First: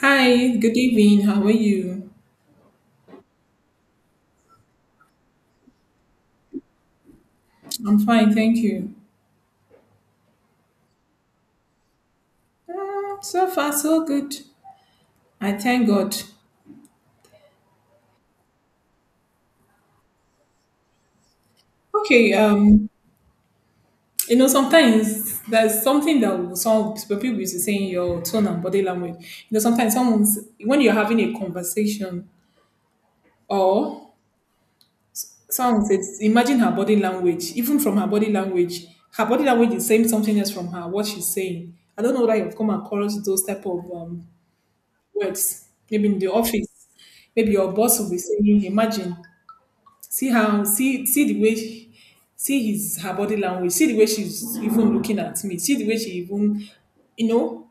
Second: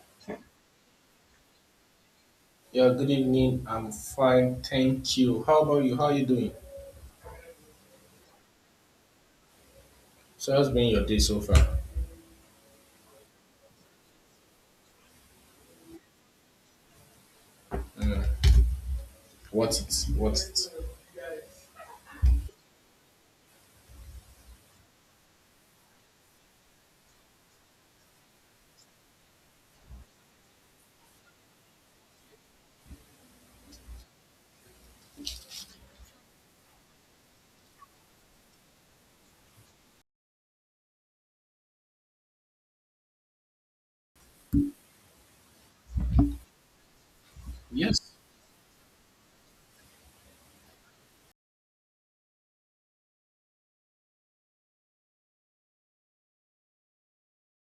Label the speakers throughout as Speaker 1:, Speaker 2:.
Speaker 1: Hi, good evening. How are you?
Speaker 2: Yeah, good evening. I'm fine, thank you. How about you? How are you doing?
Speaker 1: I'm fine, thank you.
Speaker 2: So how's been your day so far?
Speaker 1: Mm, so far, so good. I thank God.
Speaker 2: What's it? What's it?
Speaker 1: Okay, um, you know, sometimes there's something that some people used to say in your tone and body language. You know, sometimes someone's when you're having a conversation or someone says, imagine her body language, even from her body language is saying something else from her, what she's saying. I don't know whether you've come across those type of words maybe in the office. Maybe your
Speaker 2: Yes.
Speaker 1: boss will be saying, imagine, see how, see the way, see his her body language, see the way she's even looking at me, see the way she even, you know.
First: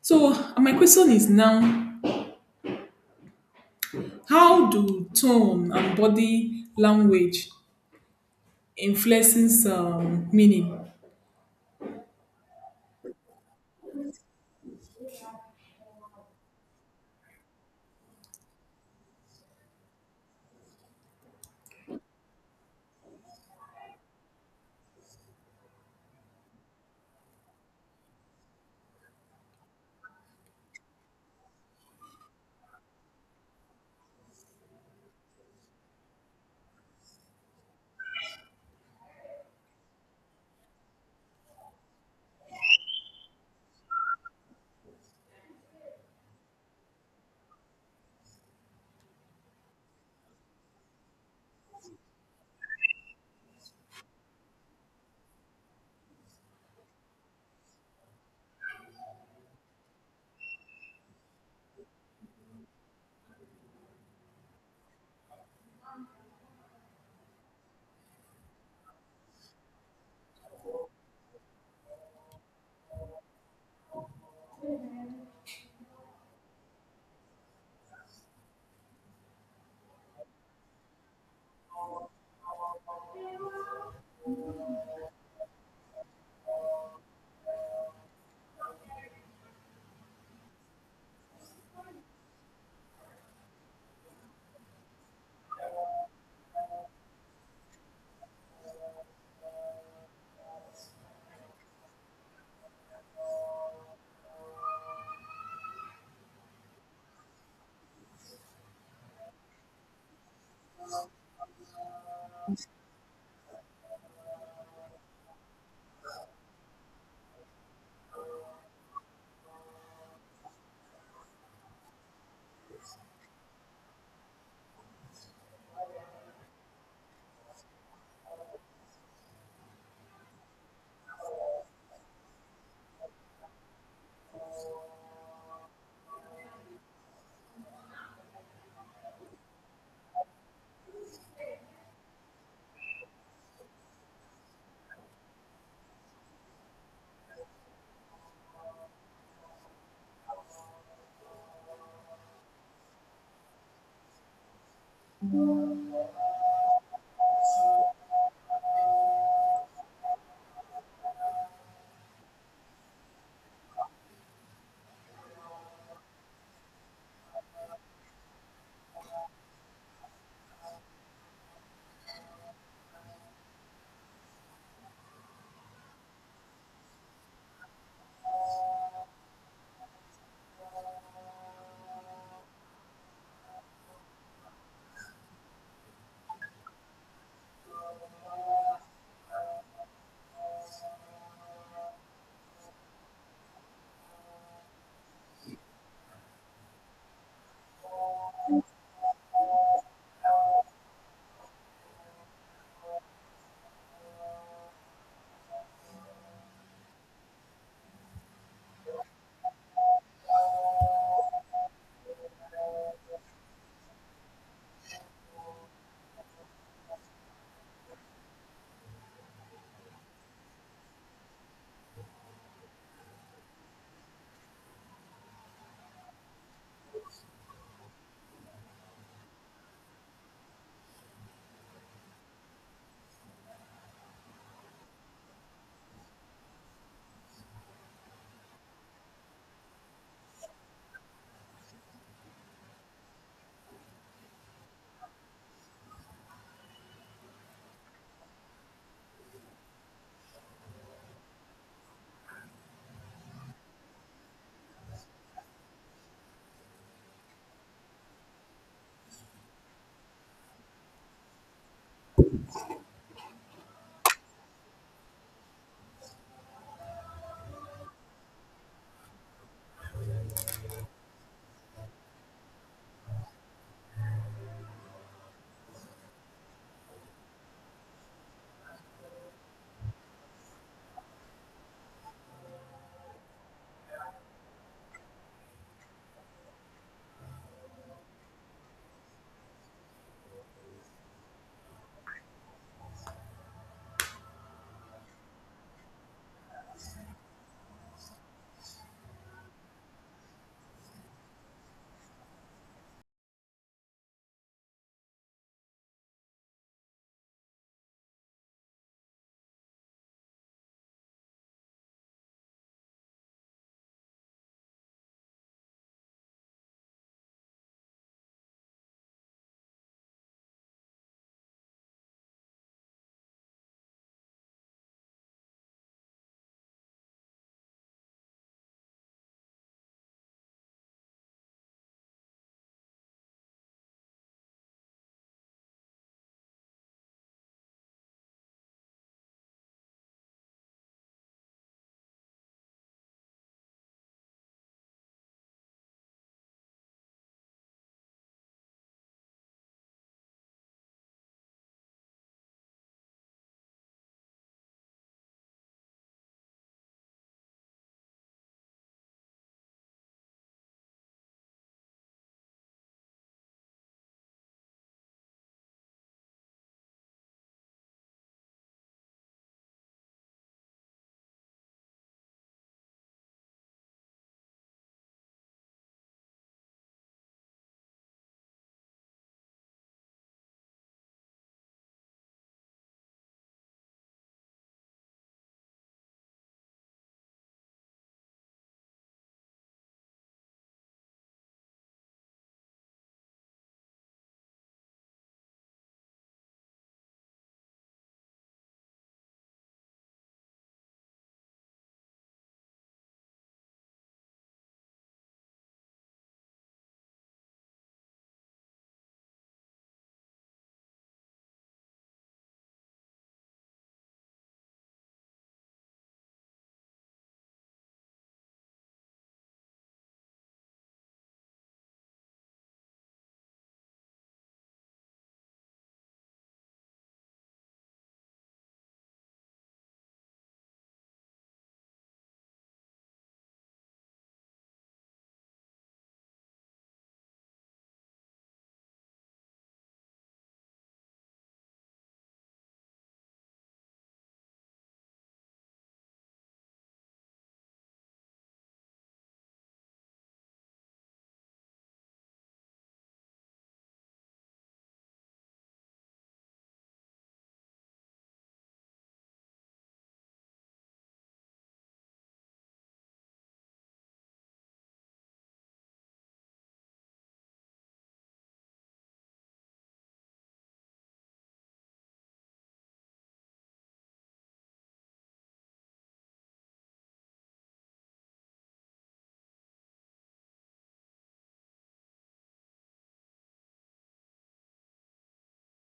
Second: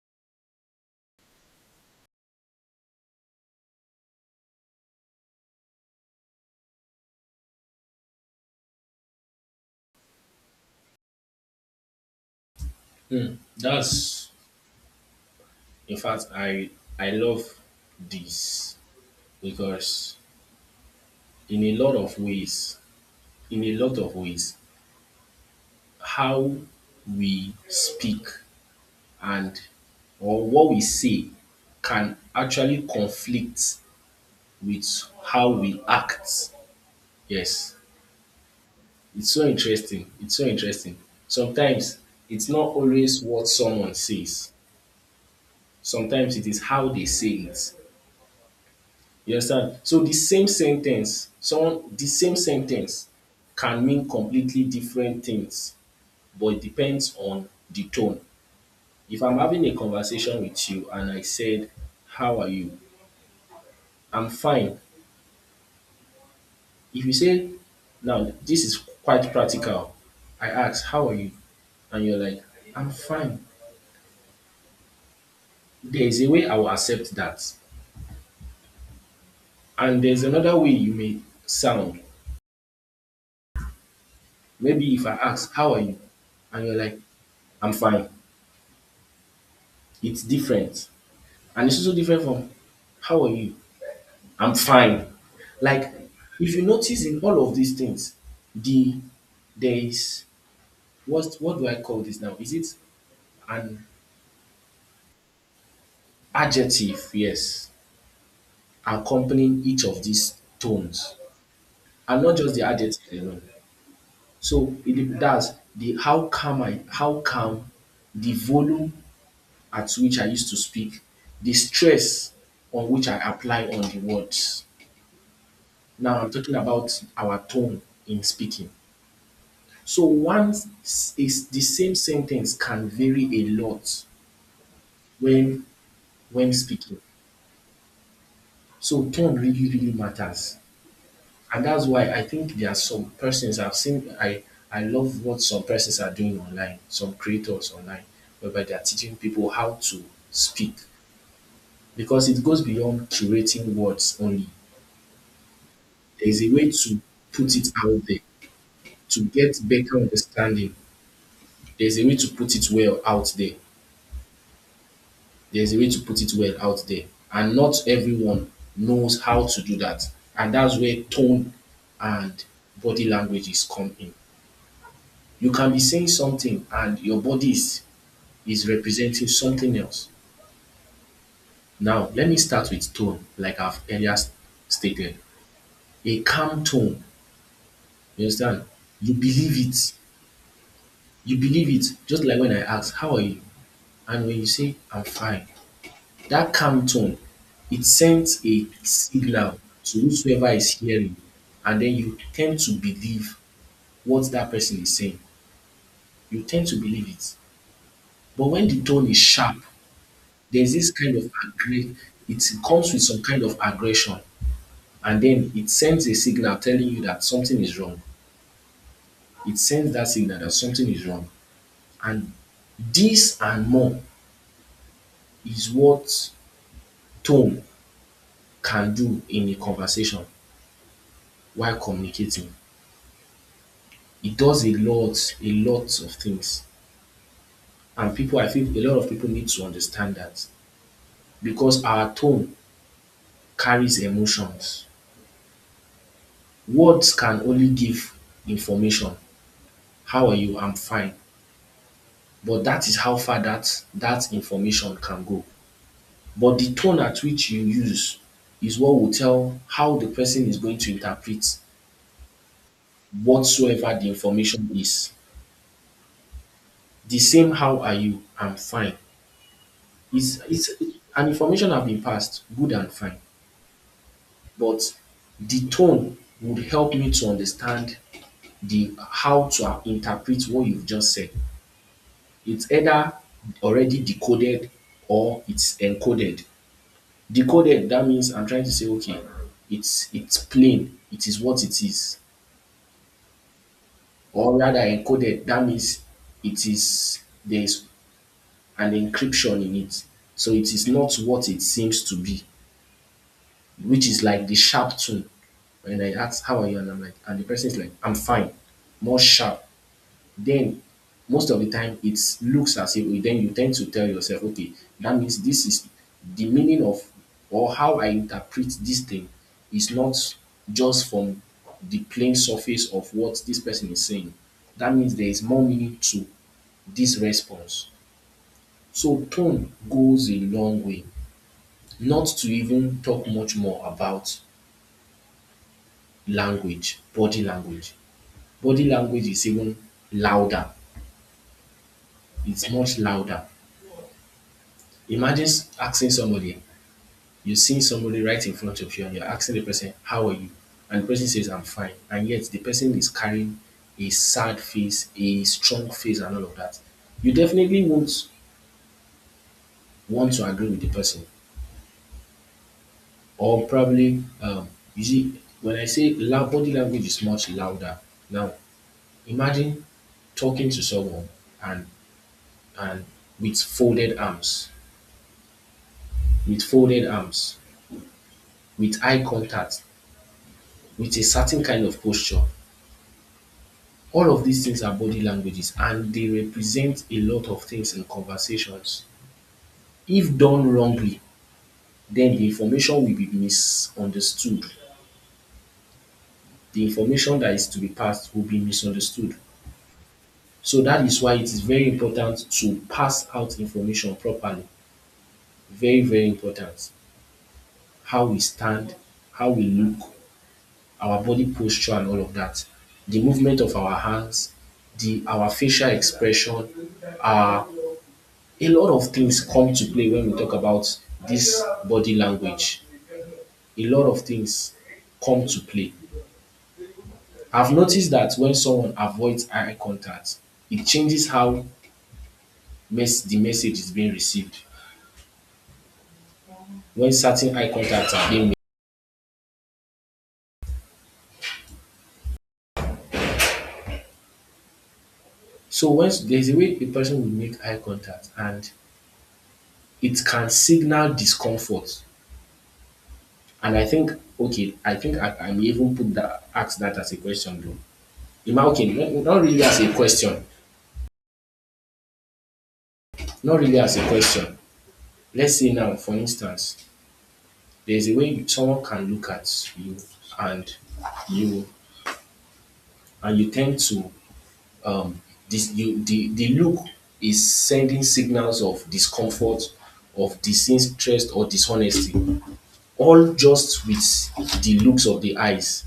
Speaker 1: So my question is now, how do tone and body language influences meaning?
Speaker 2: Hmm. That's in fact, I love this because in a lot of ways, in a lot of ways, how we speak and or what we say can actually conflict with how we act. Yes. It's so interesting. It's so interesting. Sometimes it's not always what someone says. Sometimes it is how they say it. You understand? So the same sentence, someone the same sentence can mean completely different things, but it depends on the tone. If I'm having a conversation with you and I said, "How are you? I'm fine." If you say, now, this is quite practical. I ask, "How are you?" And you're like, "I'm fine." There is a way I will accept that. And there's another way you may sound. Maybe if I ask, "How are you?" And you're like, "I'm fine." It's different. And it's also different from, "How are you? I'm fine." Like, if you notice in all of these things, the there is what do I call this now? Is it an adjective? Yes, accompanying each of these tones, and not just the adjective alone. That's the how calm, the volume at which I used to speak, the stress on which I apply on the words. Now I'm talking about our tone in speaking. So once s- is The same sentence can vary a lot when speaking. So tone really matters. And that's why I think there are some persons I've seen. I love what some persons are doing online, some creators online, whereby they are teaching people how to speak because it goes beyond curating words only. There's a way to put it out there to get better understanding. There's a way to put it well out there. There's a way to put it well out there, and not everyone knows how to do that. And that's where tone and body languages come in. You can be saying something and your is representing something else. Now, let me start with tone, like I've earlier stated. A calm tone, you understand? You believe it. You believe it. Just like when I ask, "How are you?" And when you say, "I'm fine," that calm tone, it sends a signal to whosoever is hearing, and then you tend to believe what that person is saying. You tend to believe it. But when the tone is sharp, there's this kind of it comes with some kind of aggression and then it sends a signal telling you that something is wrong. It sends that signal that something is wrong. And this and more is what tone can do in a conversation while communicating. It does a lot of things. And people, I think a lot of people need to understand that because our tone carries emotions. Words can only give information. How are you? I'm fine. But that is how far that information can go. But the tone at which you use is what will tell how the person is going to interpret whatsoever the information is. The same how are you? I'm fine. It's an information have been passed, good and fine. But the tone would help me to understand the how to interpret what you've just said. It's either already decoded or it's encoded. Decoded, that means I'm trying to say, okay, it's plain, it is what it is. Or rather encoded, that means it is there is an encryption in it. So it is not what it seems to be, which is like the sharp tone. When I ask how are you and I'm like and the person is like I'm fine, more sharp. Then most of the time it looks as if then you tend to tell yourself, okay, that means this is the meaning of or how I interpret this thing is not just from the plain surface of what this person is saying. That means there is more meaning to this response. So tone goes a long way, not to even talk much more about language, body language. Body language is even louder. It's much louder. Imagine asking somebody, you're seeing somebody right in front of you and you're asking the person, "How are you?" And the person says, "I'm fine." And yet the person is carrying a sad face, a strong face, and all of that. You definitely won't want to agree with the person. Or probably, you see, when I say loud, body language is much louder. Now, imagine talking to someone and and with folded arms, with folded arms with eye contact, with a certain kind of posture. All of these things are body languages and they represent a lot of things in conversations. If done wrongly, then the information will be misunderstood. The information that is to be passed will be misunderstood. So that is why it is very important to pass out information properly. Very, very important. How we stand, how we look, our body posture, and all of that. The movement of our hands, the our facial expression, our a lot of things come to play when we talk about this body language. A lot of things come to play. I've noticed that when someone avoids eye contact, it changes how the message is being received. When certain eye contacts are being made. So there's a way a person will make eye contact and it can signal discomfort. And I think, okay, I think I may even put that ask that as a question though. Okay, not really as a question. Not really as a question. Let's say now, for instance, there's a way someone can look at you and you you tend to um the look is sending signals of discomfort, of disinterest or dishonesty, all just with the looks of the eyes.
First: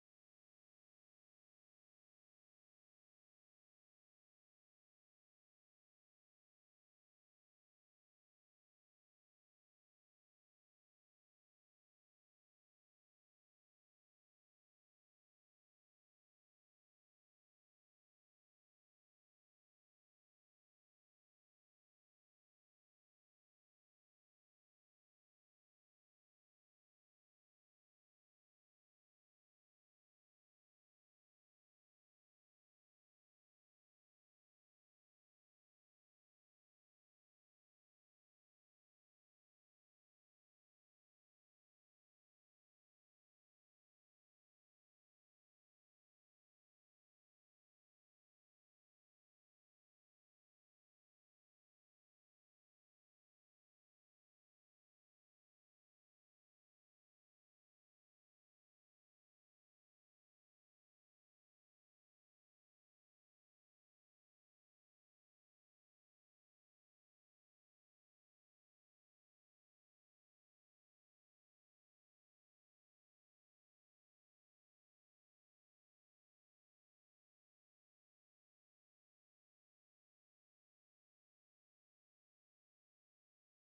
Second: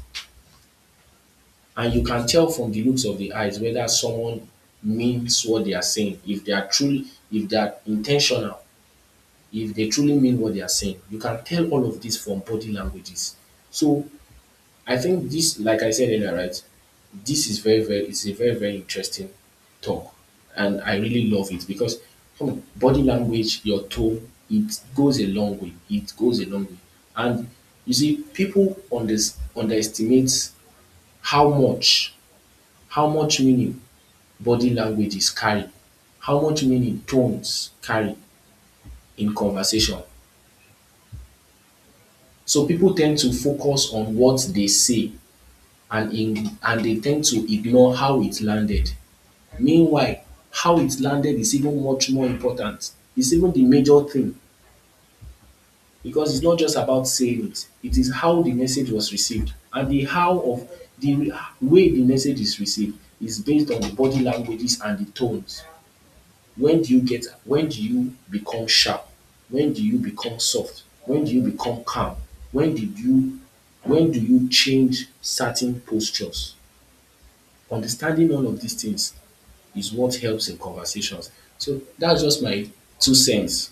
Speaker 2: And you can tell from the looks of the eyes whether someone means what they are saying, if they are truly, if they are intentional, if they truly mean what they are saying. You can tell all of this from body languages. So I think this, like I said earlier, right? This is very, very, it's a very, very interesting talk. And I really love it because hmm, body language, your tone, it goes a long way. It goes a long way. And you see, people underestimate how much, how much meaning body languages carry, how much meaning tones carry in conversation. So people tend to focus on what they say and they tend to ignore how it landed. Meanwhile, how it's landed is even much more important. It's even the major thing because it's not just about saying it. It is how the message was received, and the how of the way the message is received is based on the body languages and the tones. When do you become sharp? When do you become soft? When do you become calm? When did you when do you change certain postures? Understanding all of these things is what helps in conversations. So that's just my two cents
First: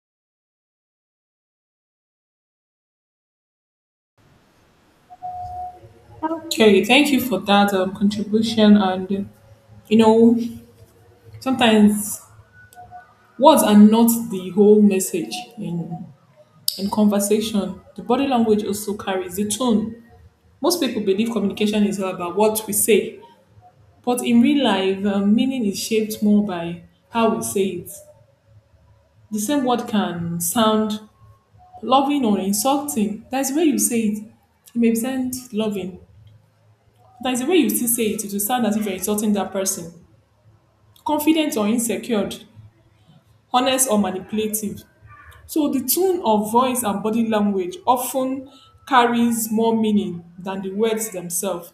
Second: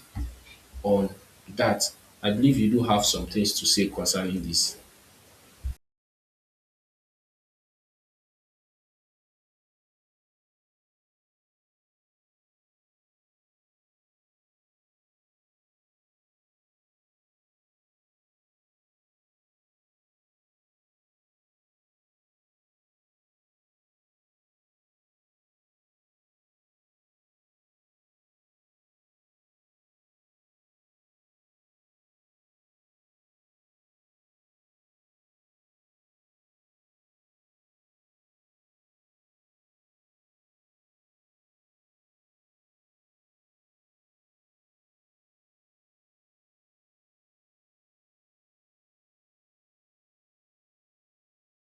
Speaker 2: on that. I believe you do have some things to say concerning this.
Speaker 1: Okay, thank you for that contribution and. You know, sometimes words are not the whole message in conversation. The body language also carries the tone. Most people believe communication is all about what we say, but in real life, meaning is shaped more by how we say it. The same word can sound loving or insulting. That's the way you say it. It may sound loving. That's the way you still say it. It will sound as if you're insulting that person. Confident or insecure, honest or manipulative. So the tone of voice and body language often carries more meaning than the words themselves.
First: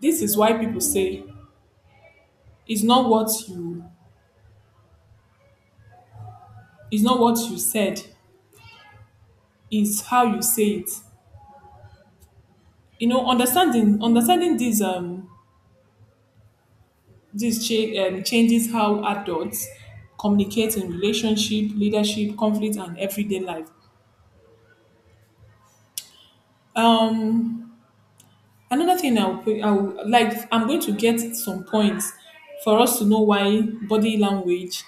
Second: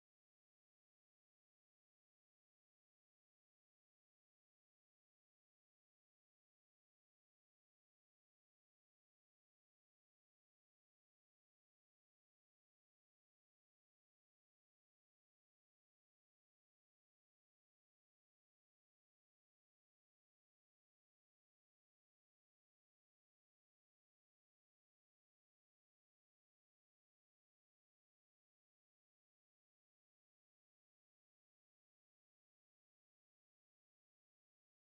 Speaker 1: This is why people say it's not what you it's not what you said, it's how you say it. You know, understanding these changes how adults communicate in relationship, leadership, conflict, and everyday life. Um, Another thing I'll like, I'm going to get some points for us to know why body language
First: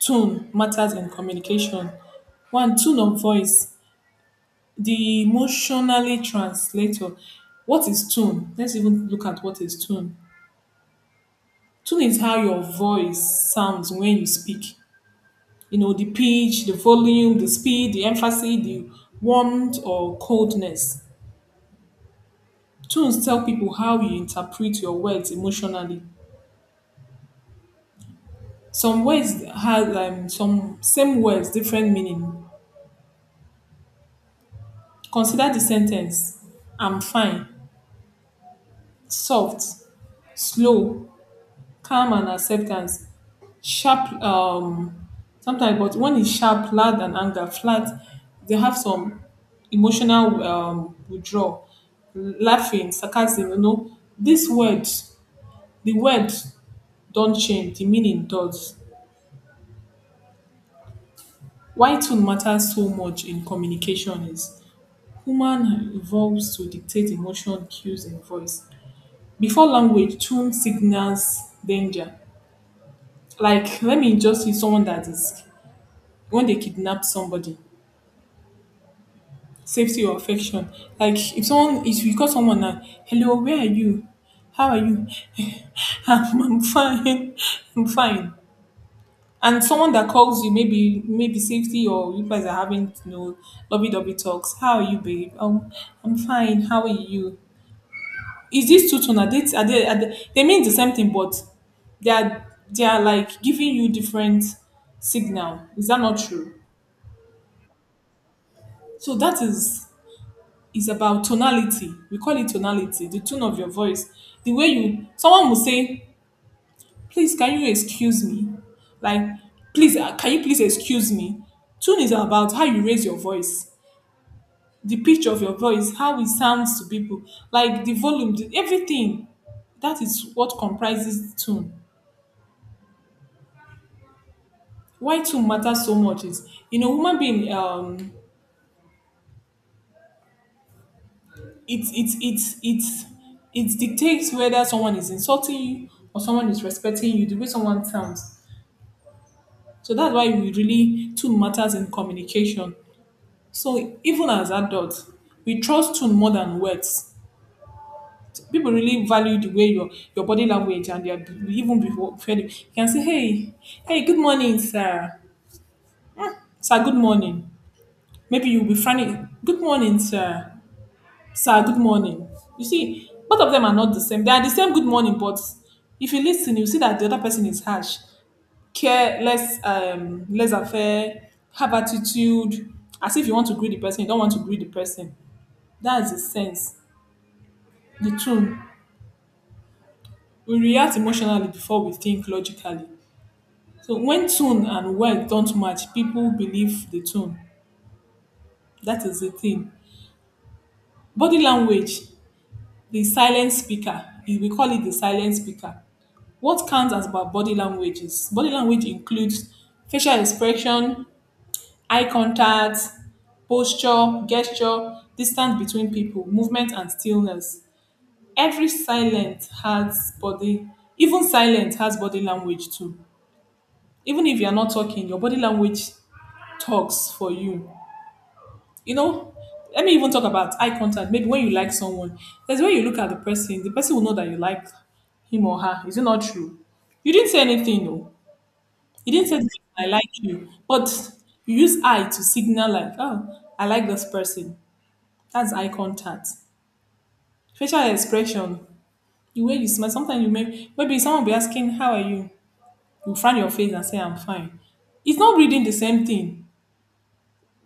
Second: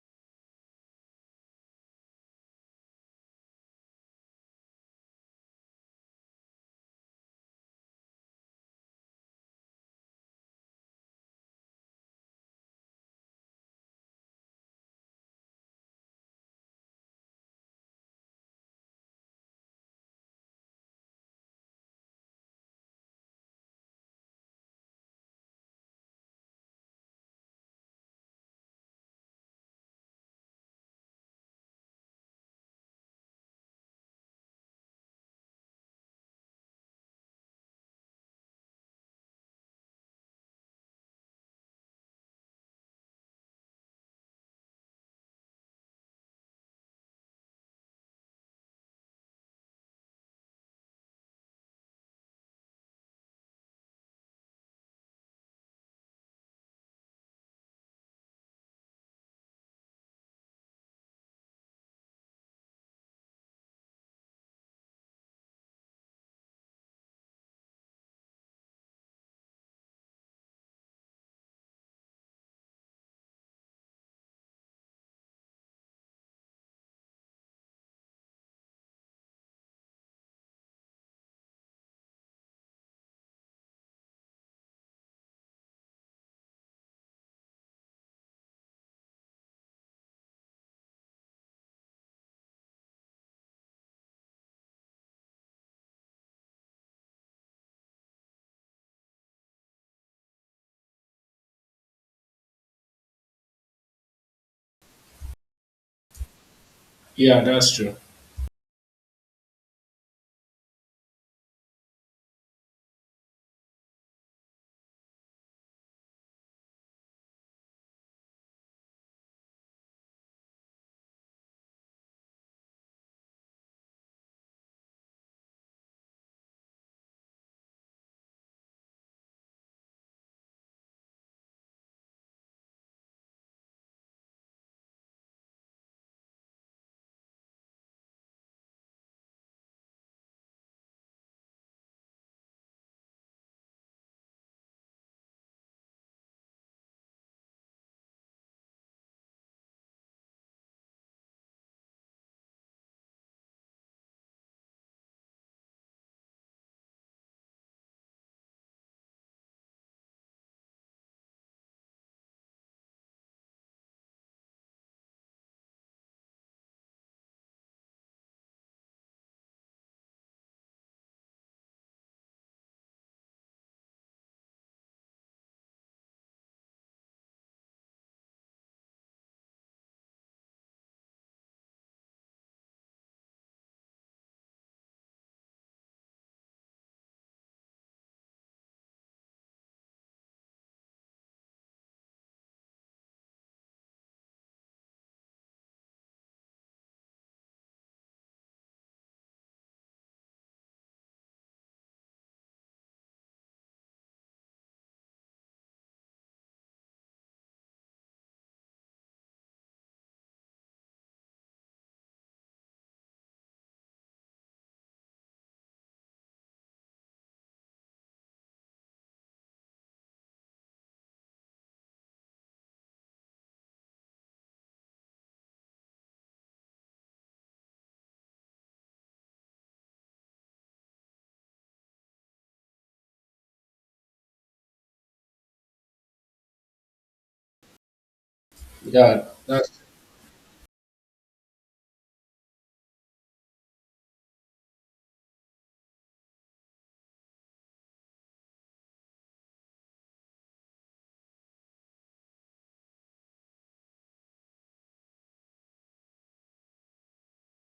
Speaker 1: tone matters in communication. One, tone of voice, the emotionally translator. What is tone? Let's even look at what is tone. Tone is how your voice sounds when you speak. You know, the pitch, the volume, the speed, the emphasis, the warmth or coldness. Tunes tell people how you interpret your words emotionally. Some words have some same words, different meaning. Consider the sentence I'm fine, soft, slow, calm, and acceptance. Sharp, um, but when it's sharp, loud, and anger, flat, they have some emotional withdrawal, laughing, sarcasm. You know, these words, the words don't change, the meaning does. Why tone matters so much in communication is human evolves to dictate emotion, cues, and voice. Before language, tone signals danger. Like, let me just see someone that is when they kidnap somebody, safety or affection. Like if someone if you call someone and hello, where are you? How are you? I'm fine. I'm fine. And someone that calls you, maybe safety or you guys are having you know lovey dovey talks. How are you, babe? I'm fine. How are you? Is this two tone? They mean the same thing, but they are like giving you different signal. Is that not true?
Speaker 2: Yeah, that's true.
Speaker 1: So that is about tonality. We call it tonality, the tone of your voice. The way you, someone will say, please, can you excuse me? Like, please, can you please excuse me? Tune is about how you raise your voice, the pitch of your voice, how it sounds to people, like the volume, the, everything. That is what comprises tune. Why tune matters so much is, in a human being, it, it, it, it, it dictates whether someone is insulting you or someone is respecting you, the way someone sounds. So that's why we really tone matters in communication. So even as adults, we trust tone more than words. People really value the way your body language and their even before you can say, hey, good morning, sir. Sir, good morning. Maybe you'll be friendly. Good morning, sir. Sir, good morning. You see, both of them are not the same. They are the same good morning, but if you listen, you see that the other person is harsh. Care less, less affair, have attitude, as if you want to greet the person, you don't want to greet the person. That's the sense, the tone. We react emotionally before we think logically. So when tone and word don't match, people believe the tone. That is the thing. Body language, the silent speaker, we call it the silent speaker. What counts as about body language is body language includes facial expression, eye contact, posture, gesture, distance between people, movement and stillness. Every silent has body, even silent has body language too. Even if you're not talking, your body language talks for you. You know, let me even talk about eye contact. Maybe when you like someone, there's when you look at the person will know that you like him or her. Is it not true? You didn't say anything, no. You
Speaker 2: Yeah,
Speaker 1: didn't say anything,
Speaker 2: that's
Speaker 1: I like you, but you use eye to signal like, oh, I like this person. That's eye contact. Facial expression, the way you smile. Sometimes you may maybe someone will be asking, how are you? You frown your face and say, I'm fine. It's not reading the same thing.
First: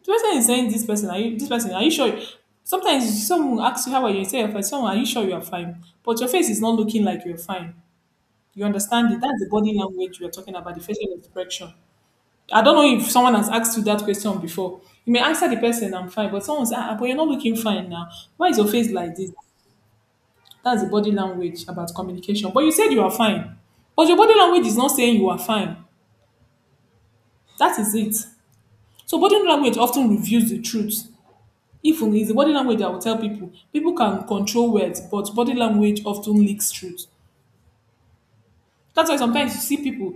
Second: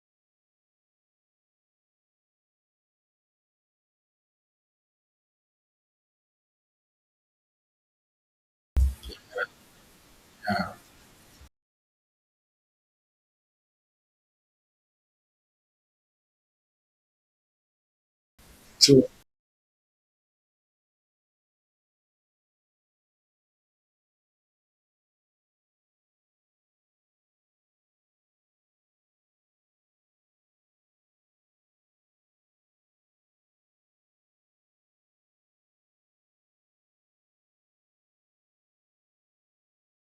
Speaker 1: The person is saying this person, are you this person, are you sure? Sometimes someone will ask you how are you, you say you're fine, someone, are you sure you're fine? But your face is not looking like you're fine. You understand it? That's the body language we're talking about, the facial expression. I don't know if someone has asked you that question before. You may answer the person, I'm fine, but someone's ah, ah, but you're not looking fine now. Why is your face
Speaker 2: true.
Speaker 1: like this? That's the body language about communication. But you said you are fine. But your body language is not saying you are fine. That is it. So body language often reveals the truth. If only it's the body language that will tell people. People can control words, but body language often leaks truth. That's why sometimes you see people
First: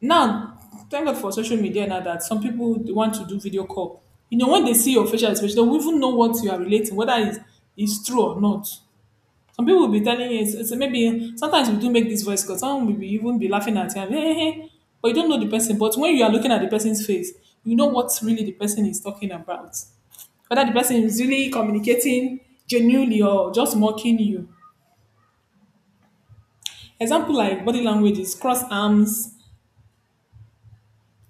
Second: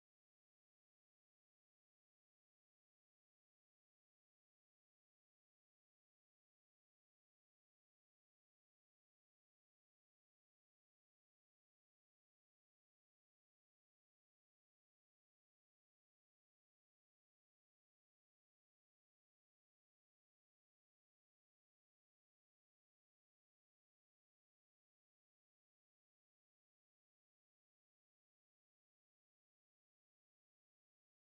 Speaker 1: now. Thank God for social media now that some people they want to do video call. You know, when they see your facial expression, they will even know what you are relating, whether it's true or not. Some people will be telling you, it's maybe sometimes we do make this voice because someone will be even be laughing at you, and, hey," but you don't know the person. But when you are looking at the person's face, you know what really the person is talking about. Whether the person is really communicating genuinely or just mocking you. Example like body language is cross arms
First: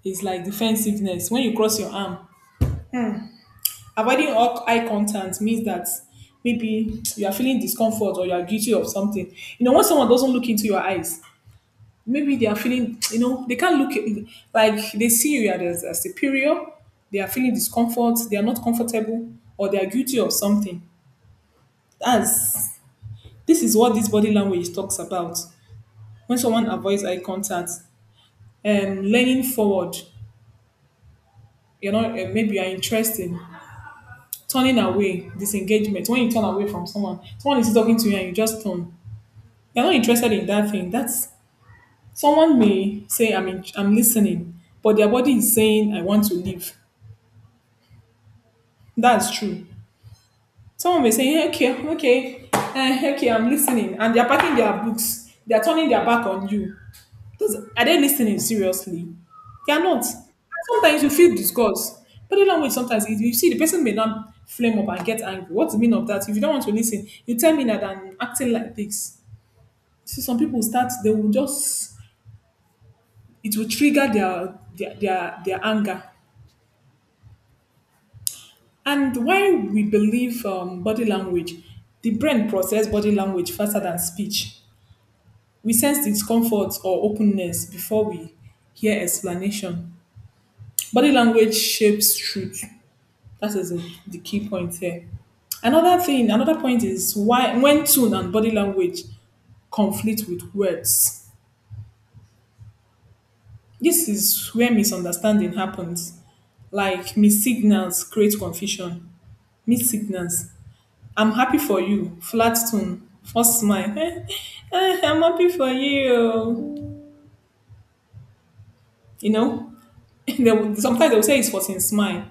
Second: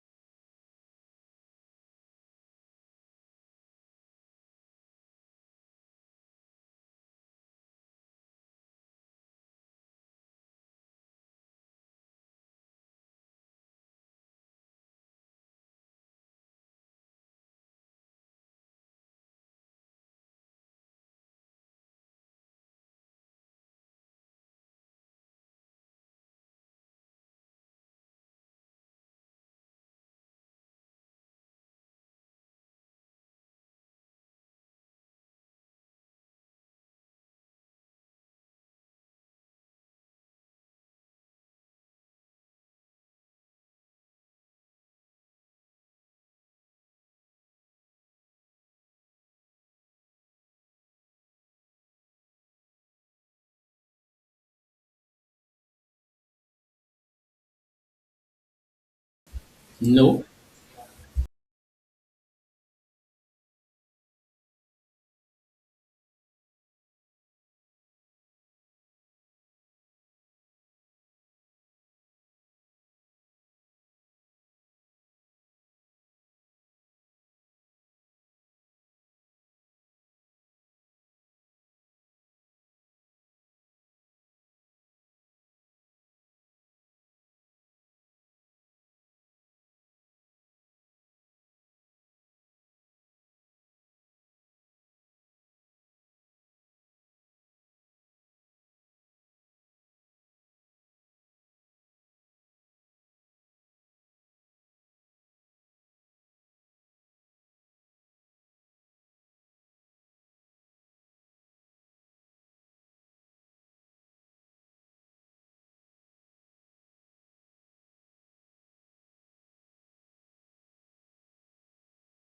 Speaker 1: is like defensiveness. When you cross your arm, avoiding all eye contact means that maybe you are feeling discomfort or you are guilty of something. You know, when someone doesn't look into your eyes, maybe they are feeling, you know, they can't look like they see you as a superior. They are feeling discomfort. They are not comfortable, or they are guilty of something. That's this is what this body language talks about. When someone avoids eye contact, leaning forward, you know, maybe you are interested, turning away, disengagement. When you turn away from someone, someone is talking to you and you just turn. You're not interested in that thing. That's someone may say, "I'm in, I'm listening," but their body is saying, "I want to leave." That's true. Someone may say, "Yeah, okay, okay, eh, okay, I'm listening. And they're packing their books. They're turning their back on you. Those, are they listening seriously? They are not.
Speaker 2: No,
Speaker 1: Sometimes you feel disgust. But the language sometimes you see the person may not flame up and get angry. What's the meaning of that? If you don't want to listen, you tell me that I'm acting like this. See, some people start, they will just, it will trigger their anger. And why we believe body language, the brain processes body language faster than speech. We sense discomfort or openness before we hear explanation. Body language shapes truth. That is the key point here. Another thing, another point is why when tone and body language conflict with words. This is where misunderstanding happens. Like mis signals create confusion. Mis signals I'm happy for you. Flat tune, first smile. I'm happy for you. You know, they will, sometimes they will say it's forcing smile.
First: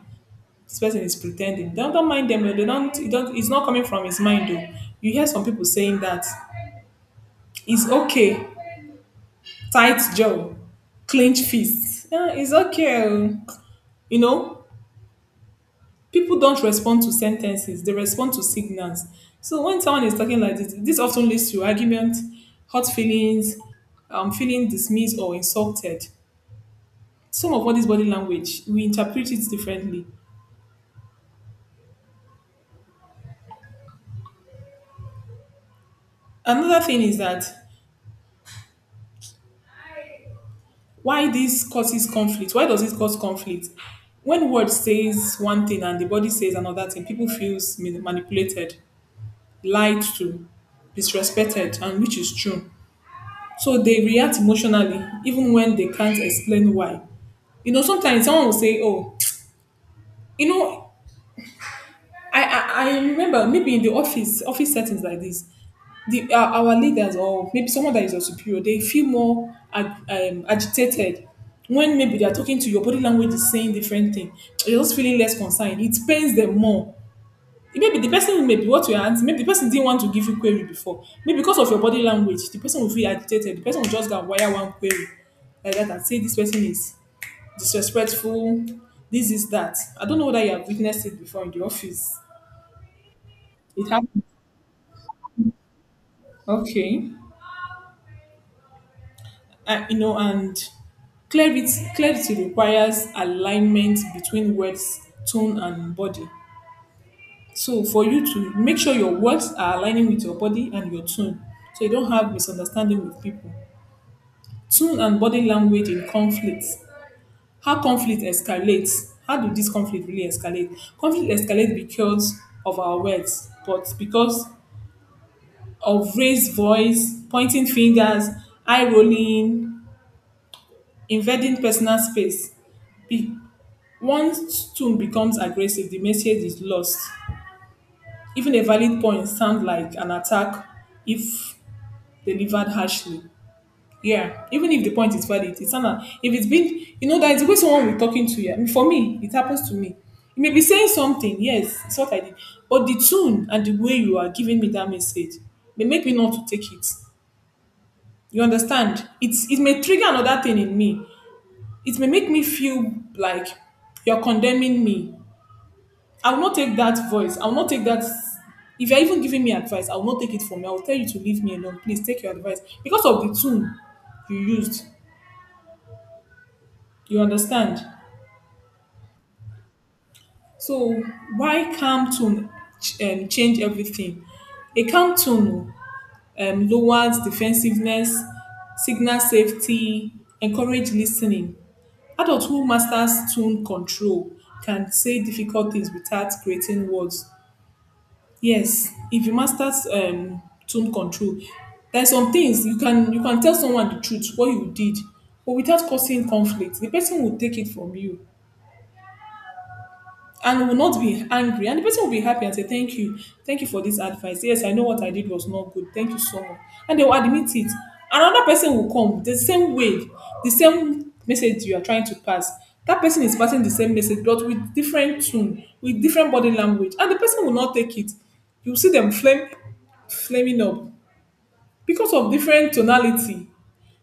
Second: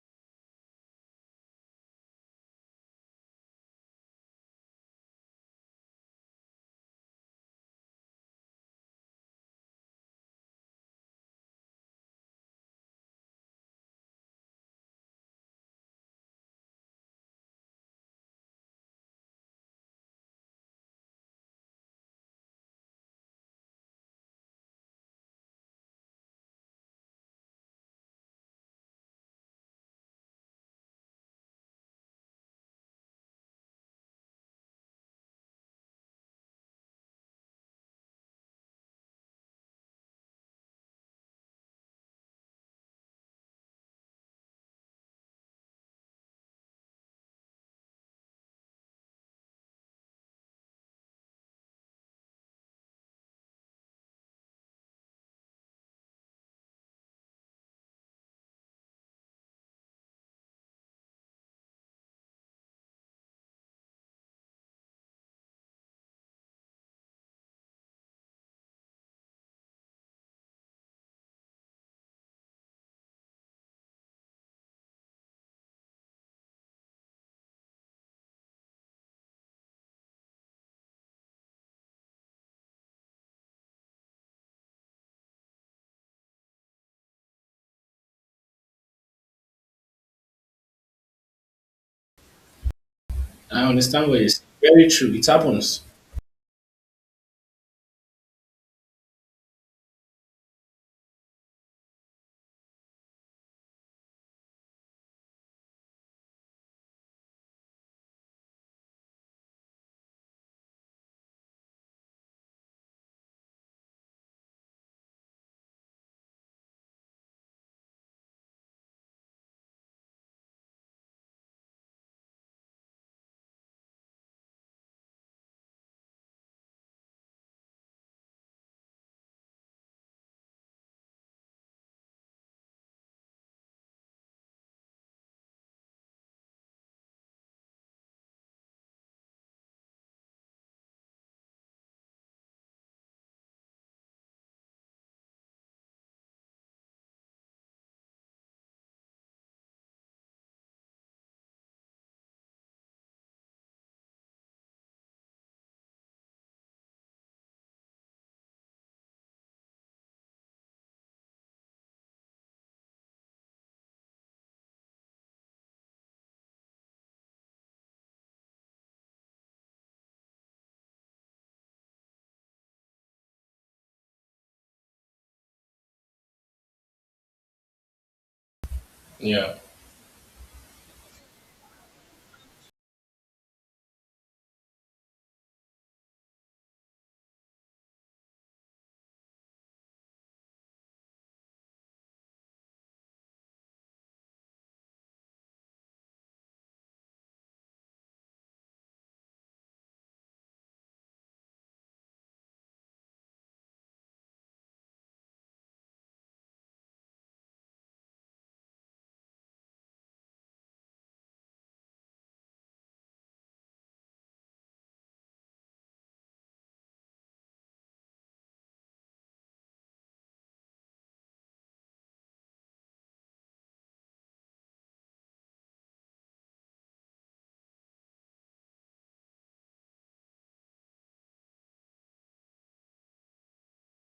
Speaker 1: This person is pretending. Don't mind them. They don't. It don't. It's not coming from his mind. Though you hear some people saying that it's okay. Tight jaw, clenched fist. Eh, it's okay. oh." You know, people don't respond to sentences, they respond to signals. So when someone is talking like this, often leads to argument, hurt feelings, feeling dismissed or insulted. Some of all this body language, we interpret it differently. Another thing is that why this causes conflict, why does it cause conflict? When word says one thing and the body says another thing, people feels manipulated, lied to, disrespected, and which is true. So they react emotionally even when they can't explain why. You know, sometimes someone will say, "Oh, you know, I remember maybe in the office settings like this, the our leaders or maybe someone that is your superior, they feel more agitated when maybe they are talking to you, your body language is saying different thing. You're just feeling less concerned. It pains them more. Maybe the person may be what you're answering, maybe the person didn't want to give you query before. Maybe because of your body language, the person will feel agitated. The person will just go and wire one query like that and say this person is disrespectful, this is that. I don't know whether you have witnessed it before in the office.
Speaker 2: I
Speaker 1: It
Speaker 2: understand what
Speaker 1: happened.
Speaker 2: you're saying. Very true. It happens.
Speaker 1: Okay. You know, and clarity clarity requires alignment between words, tone and body. So for you to make sure your words are aligning with your body and your tone. So you don't have misunderstanding with people. Tone and body language in conflict. How conflict escalates. How do this conflict really escalate? Conflict escalates because of our words, but because of raised voice, pointing fingers, eye rolling, invading personal space. Be- Once tone becomes aggressive, the message is lost. Even a valid point sounds like an attack if delivered harshly. Yeah, even if the point is valid, it's an, if it's been, you know, that is the way someone we're talking to you. I mean, for me, it happens to me. You may be saying something, yes, it's what I did, but the tune and the way you are giving me that message may make me not to take it. You understand? It's, it may trigger another thing in me. It may make me feel like you're condemning me. I will not take that voice. I will not take that. If you're even giving me advice, I will not take it from you. I will tell you to leave me alone. Please take your advice because of the tune you used. You understand?
Speaker 2: Yeah.
Speaker 1: So why calm tone change everything? A calm tone lowers defensiveness, signals safety, encourage listening. Adults who masters tone control can say difficult things without creating words. Yes, if you masters tone control, there's some things you can tell someone the truth what you did, but without causing conflict, the person will take it from you, and will not be angry, and the person will be happy and say thank you, thank you for this advice. Yes, I know what I did was not good, thank you so much. And they will admit it. Another person will come the same way, the same message you are trying to pass, that person is passing the same message but with different tone, with different body language, and the person will not take it. You see them flame, flaming up because of different tonality,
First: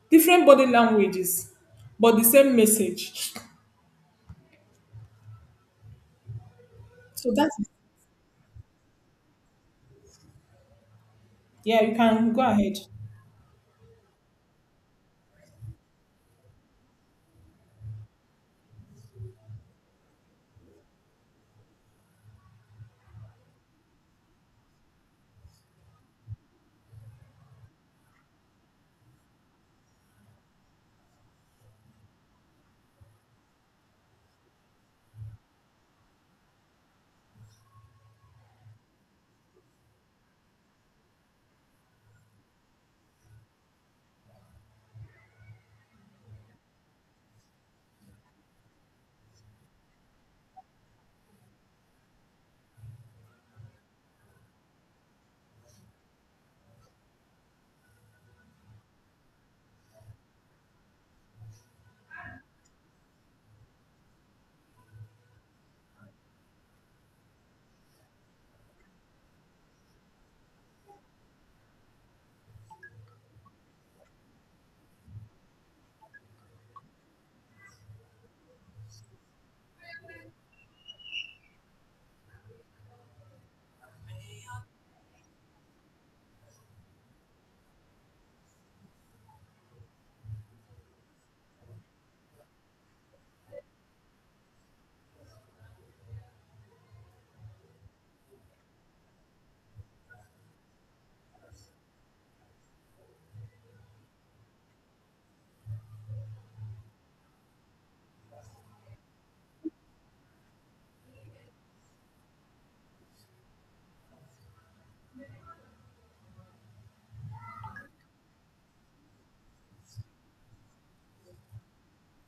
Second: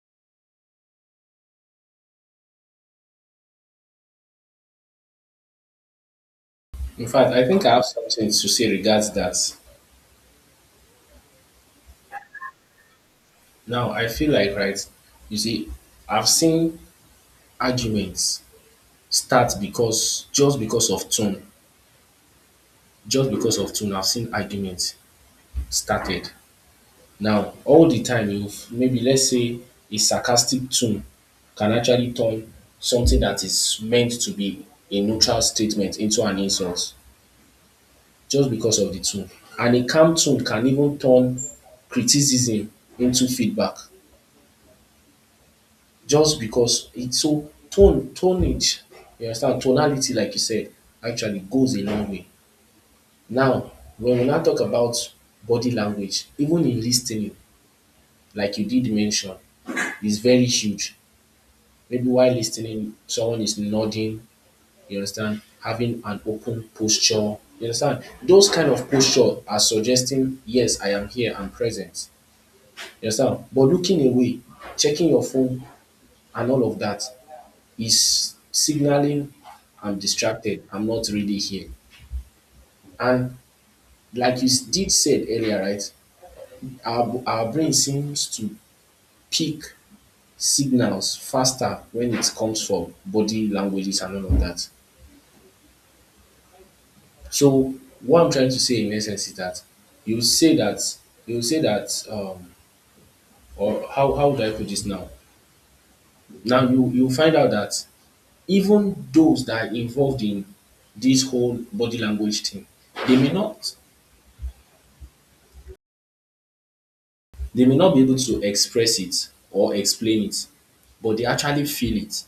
Speaker 1: different body languages, but the same message.
Speaker 2: In
Speaker 1: So
Speaker 2: fact, I
Speaker 1: that's,
Speaker 2: think I have something to say regards that.
Speaker 1: yeah, you can go ahead.
Speaker 2: Now, I feel like, right, you see, I've seen arguments start because just because of tone, just because of tone, I've seen arguments started. Now, all the time you maybe let's say a sarcastic tone can actually turn something that is meant to be a neutral statement into an insult just because of the tone. And a calm tone can even turn criticism into feedback just because it's so tonnage, you understand, tonality, like you said, actually goes a long way. Now, when we now talk about body language, even in listening, like you did mention, is very huge. Maybe while listening, someone is nodding, you understand, having an open posture. You understand? Those kind of posture are suggesting, yes, I am here, I'm present. You understand? But looking away, checking your phone, and all of that is signaling I'm distracted, I'm not really here. And like you did said earlier, right? Our brain seems to pick signals faster when it comes from body languages and all of that. So what I'm trying to say in essence is that you say that you say that or how would I put this now? Now you find out that even those that are involved in this whole body language thing, they may not they may not be able to express it or explain it, but they actually feel it.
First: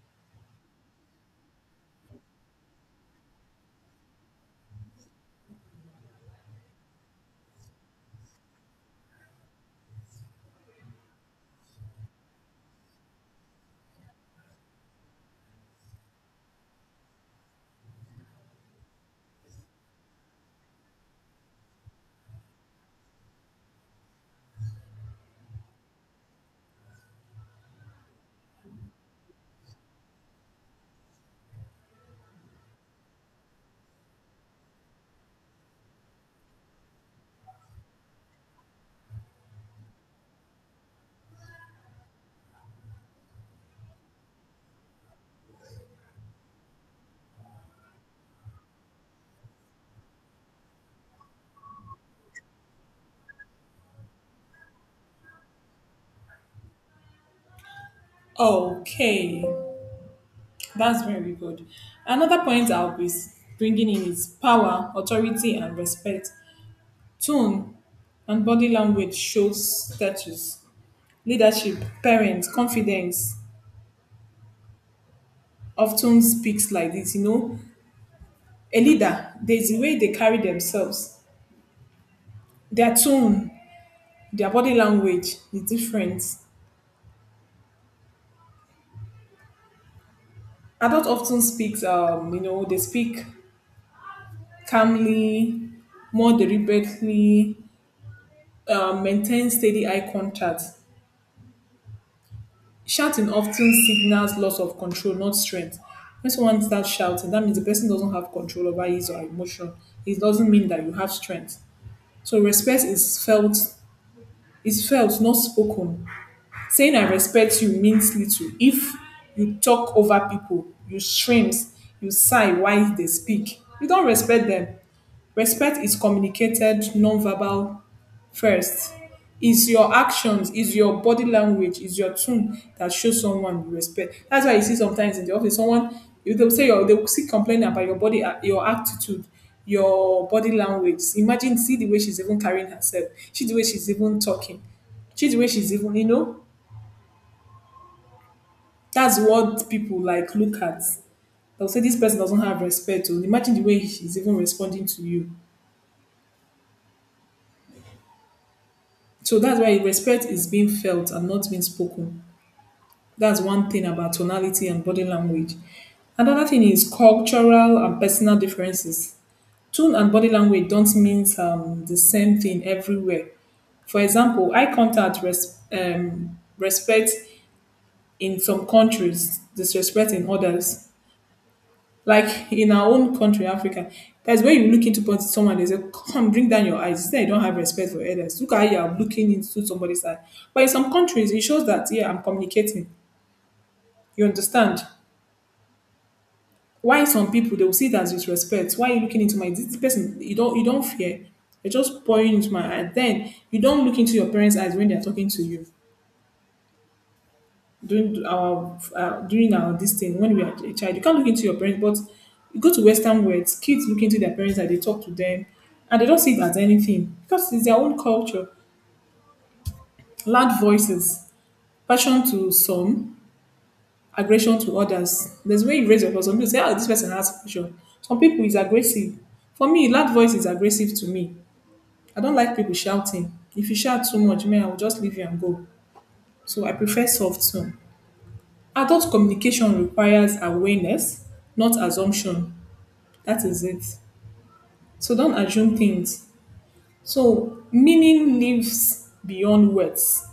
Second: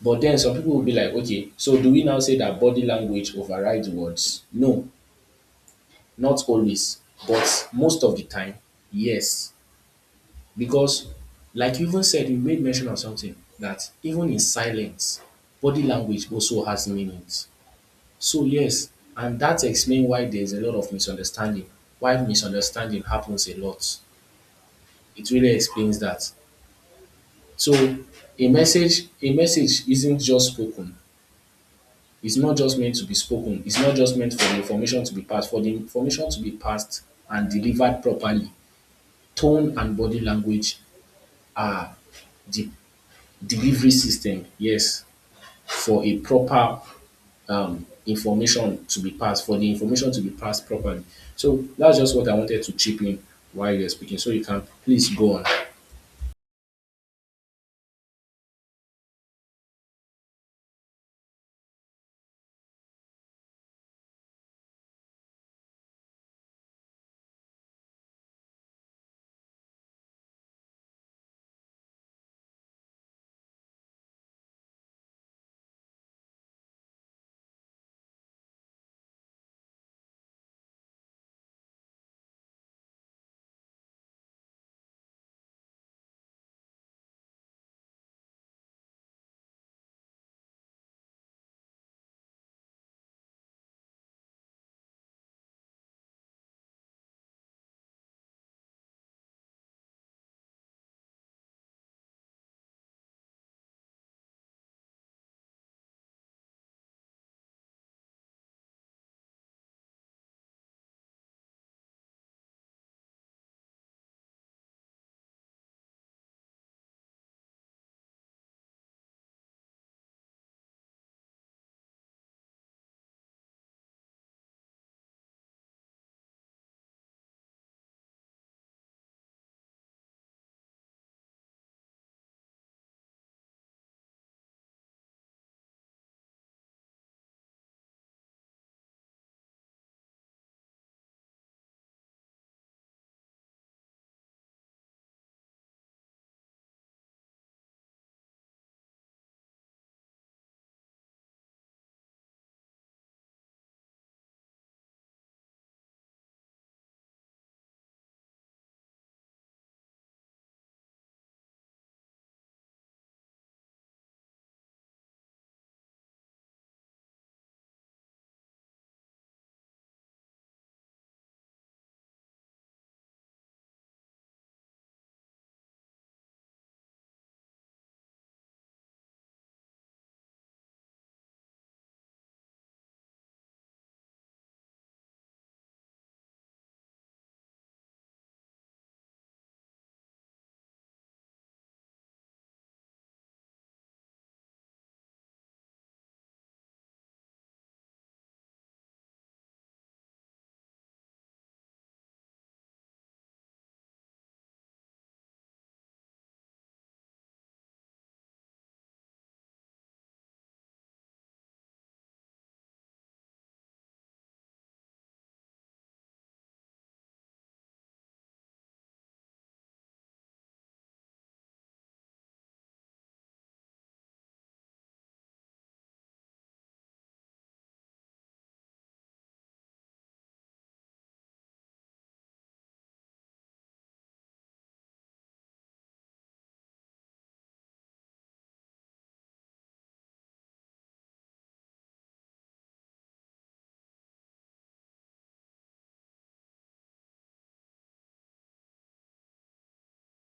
Speaker 2: But then some people will be like, okay, so do we now say that body language overrides words? No, not always, but most of the time, yes. Because like you even said, you made mention of something that even in silence, body language also has meanings. So yes, and that explains why there's a lot of misunderstanding. Why misunderstanding happens a lot. It really explains that. So a message isn't just spoken. It's not just meant to be spoken. It's not just meant for the information to be passed. For the information to be passed and delivered properly, tone and body language are the delivery system. Yes, for a proper information to be passed, for the information to be passed properly. So that's just what I wanted to chip in while you're speaking. So you can please go on.
Speaker 1: Okay. That's very good. Another point I'll be bringing in is power, authority, and respect. Tone and body language shows status. Leadership, parents, confidence often speaks like this. You know, a leader, there's the way they carry themselves. Their tone, their body language is different. Adult often speaks, you know, they speak calmly, more deliberately, maintain steady eye contact. Shouting often signals loss of control, not strength. When someone starts shouting, that means the person doesn't have control over his or her emotion. It doesn't mean that you have strength. So respect is felt, not spoken. Saying I respect you means little. If you talk over people, you scream, you sigh while they speak, you don't respect them. Respect is communicated non-verbal first. Is your actions, is your body language, is your tone that shows someone you respect. That's why you see sometimes in the office, someone if they will say your, they will still complain about your body, your attitude, your body language. Imagine see the way she's even carrying herself, see the way she's even talking, see the way she's even, you know. That's what people like look at. They'll say this person doesn't have respect. Or imagine the way she's even responding to you. So that's why respect is being felt and not being spoken. That's one thing about tonality and body language. Another thing is cultural and personal differences. Tone and body language don't mean the same thing everywhere. For example, eye contact, respect in some countries, disrespect in others. Like in our own country, Africa, that's when you look into point someone, they say, come on, bring down your eyes. It's like you don't have respect for others. Look at how you are looking into somebody's eye. But in some countries, it shows that, yeah, I'm communicating. You understand? Why some people they will see it as disrespect? Why are you looking into my this person? You don't fear. You're just pouring into my eye. Then you don't look into your parents' eyes when they're talking to you during our this thing when we are a child. You can't look into your parents, but you go to Western worlds, kids look into their parents and they talk to them, and they don't see it as anything because it's their own culture. Loud voices, passion to some, aggression to others. There's way you raise your voice. Some people say, "Oh, this person has passion." Some people is aggressive. For me, loud voice is aggressive to me. I don't like people shouting. If you shout too much, man, I will just leave you and go. So I prefer soft tone. Adult communication requires awareness, not assumption. That is it. So don't assume things. So meaning lives beyond words.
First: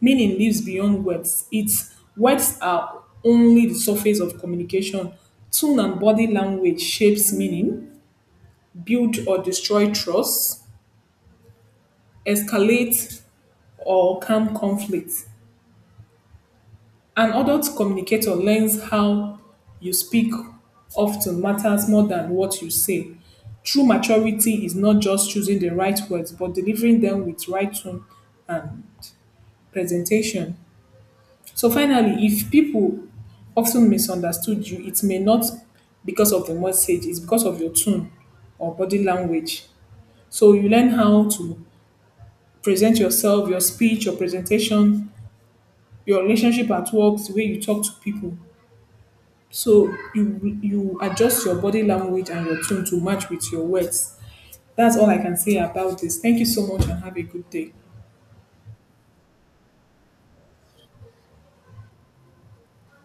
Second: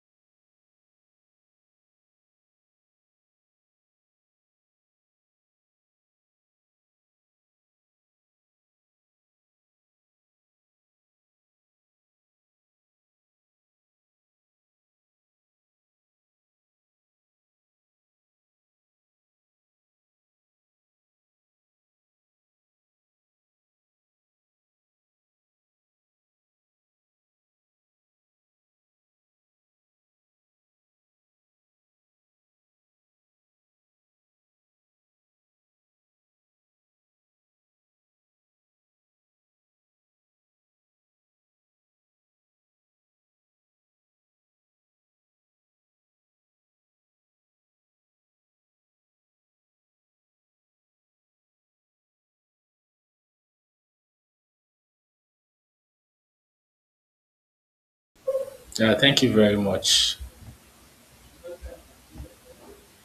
Speaker 1: Meaning lives beyond words. It's words are only the surface of communication. Tone and body language shapes meaning, build or destroy trust, escalate or calm conflict. An adult communicator learns how you speak often matters more than what you say. True maturity is not just choosing the right words, but delivering them with right tone, presentation. So finally, if people often misunderstood you, it may not because of the message, it's because of your tone or body language. So you learn how to present yourself, your speech, your presentation, your relationship at work, the way you talk to people. So you adjust your body language and your tone to match with your words. That's all I can say about this. Thank you so much and have a good day.
Speaker 2: Yeah, thank you very much.